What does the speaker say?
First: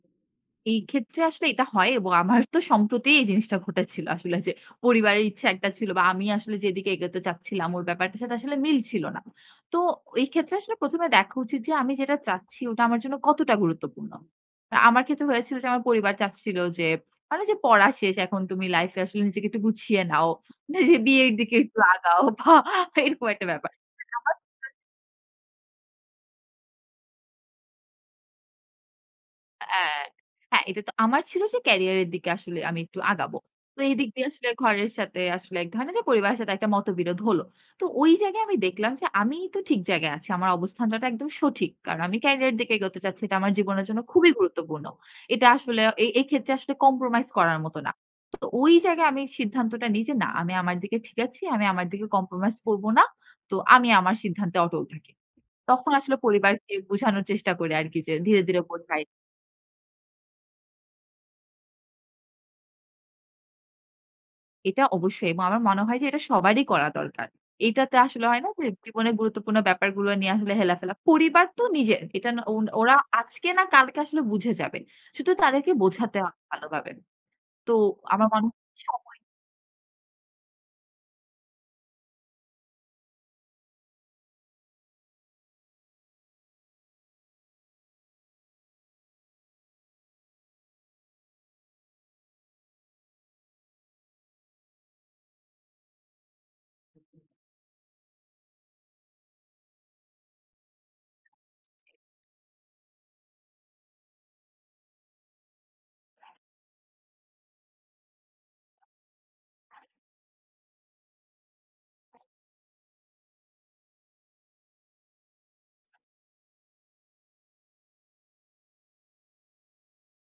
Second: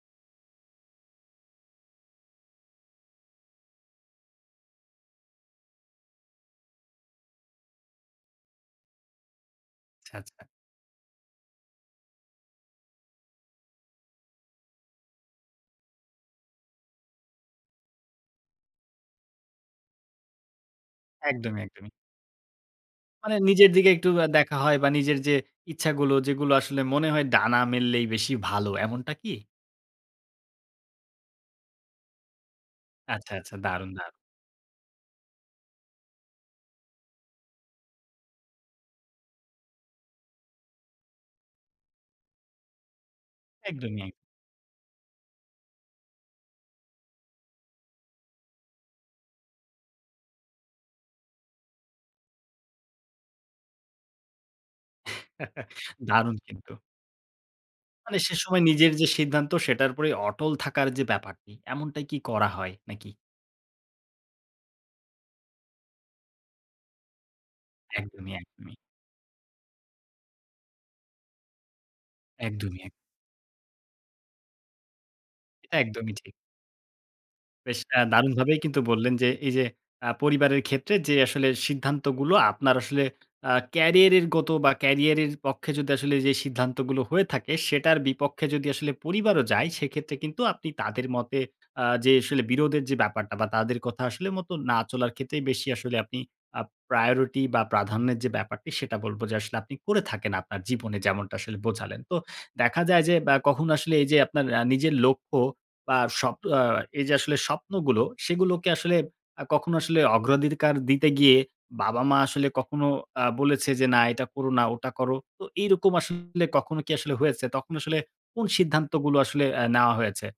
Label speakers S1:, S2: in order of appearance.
S1: এই ক্ষেত্রে আসলে এটা হয় এবং আমারও তো সম্প্রতি এই জিনিসটা ঘটেছিল। আসলে যে পরিবারের ইচ্ছা একটা ছিল বা আমি আসলে যেদিকে এগোতে চাচ্ছিলাম, ওই ব্যাপারটার সাথে আসলে মিলছিল না। তো
S2: আচ্ছা,
S1: ওই
S2: আচ্ছা।
S1: ক্ষেত্রে আসলে প্রথমে দেখা উচিত যে আমি যেটা চাচ্ছি ওটা আমার জন্য কতটা গুরুত্বপূর্ণ। আমার ক্ষেত্রে হয়েছিল যে আমার পরিবার চাচ্ছিল যে হয় না যে, পড়া শেষ, এখন তুমি লাইফে আসলে নিজেকে একটু গুছিয়ে নাও। নিজে বিয়ের দিকে
S2: একদমই,
S1: একটু
S2: একদমই।
S1: আগাও বা এরকম
S2: মানে
S1: একটা
S2: নিজের
S1: ব্যাপার।
S2: দিকে একটু আ দেখা
S1: [unintelligible]
S2: হয় বা নিজের যে ইচ্ছাগুলো, যেগুলো আসলে মনে হয় ডানা মেললেই বেশি ভালো, এমনটা কি?
S1: অ্যা হ্যাঁ, এটা তো আমার ছিল যে ক্যারিয়ারের দিকে আসলে আমি একটু
S2: আচ্ছা,
S1: আগাবো।
S2: আচ্ছা।
S1: তো
S2: দারুন,
S1: এই দিক
S2: দারুন।
S1: দিয়ে আসলে ঘরের সাথে আসলে এক ধরনের যে পরিবারের সাথে একটা মতবিরোধ হলো। তো ওই জায়গায় আমি দেখলাম যে আমিই তো ঠিক জায়গায় আছি। আমার অবস্থানটা টা একদম সঠিক। কারণ আমি ক্যারিয়ারের দিকে এগোতে চাচ্ছি। এটা আমার জীবনের জন্য
S2: একদমই এক।
S1: খুবই গুরুত্বপূর্ণ। এটা আসলে এ-এইক্ষেত্রে আসলে কম্প্রোমাইজ করার মতো না। তো ওই জায়গায় আমি সিদ্ধান্তটা নিই যে, না, আমি আমার দিকে ঠিক আছি, আমি আমার দিকে কম্প্রোমাইজ করব না। তো আমি আমার সিদ্ধান্তে অটল থাকি। তখন আসলে
S2: দারুণ কিন্তু!
S1: পরিবারকে বুঝানোর চেষ্টা করি আরকি যে
S2: মানে সে
S1: ধীরে, ধীরে
S2: সময় নিজের
S1: বোঝাই।
S2: যে সিদ্ধান্ত, সেটার উপরেই অটল থাকার যে ব্যাপারটি, এমনটাই কি করা হয় নাকি?
S1: এটা অবশ্যই এবং আমার মনে হয় যে এটা সবারই করা দরকার। এইটাতে আসলে
S2: একদমই,
S1: হয় না যে
S2: একদমই।
S1: জীবনের গুরুত্বপূর্ণ ব্যাপারগুলো নিয়ে আসলে হেলাফেলা পরিবার তো নিজের। এটা ওন
S2: একদমই এক।
S1: ওরা আজকে না কালকে আসলে বুঝে যাবে। শুধু তাদেরকে
S2: এটা একদমই
S1: বোঝাতে
S2: ঠিক।
S1: হবে ভালোভাবে। তো
S2: বেশ এ্যা
S1: আমার মনে হয়
S2: দারুণভাবেই কিন্তু বললেন
S1: সময়
S2: যে এই যে আ পরিবারের ক্ষেত্রে যে আসলে সিদ্ধান্তগুলো আপনার আসলে আ ক্যারিয়ারের গত বা কেরিয়ারের পক্ষে যদি আসলে এইযে সিদ্ধান্তগুলো হয়ে থাকে, সেটার বিপক্ষে যদি আসলে পরিবারও যায়, সেক্ষেত্রে কিন্তু আপনি তাদের মতে অ্যা যে আসলে বিরোধের যে ব্যাপারটা বা তাদের কথা আসলে মতো না চলার ক্ষেত্রেই বেশি আসলে আপনি আ প্রায়োরিটি বা প্রাধান্যের যে ব্যাপারটি, সেটা বলব যে আসলে আপনি করে থাকেন আপনার জীবনে যেমনটা আসলে বোঝালেন। তো দেখা যায় যে বা কখনো আসলে এই যে আপনার অ্যা নিজের লক্ষ্য বা স্বপ আ এই যে আসলে স্বপ্নগুলো, সেগুলোকে আসলে আ কখনো আসলে অগ্রাধিকার দিতে গিয়ে বাবা-মা আসলে কখনো আ বলেছে যে, "না, এটা করো না, ওটা করো।" তো এরকম আসলে কখনো কি আসলে হয়েছে? তখন আসলে কোন সিদ্ধান্তগুলো আসলে আ নেওয়া হয়েছে?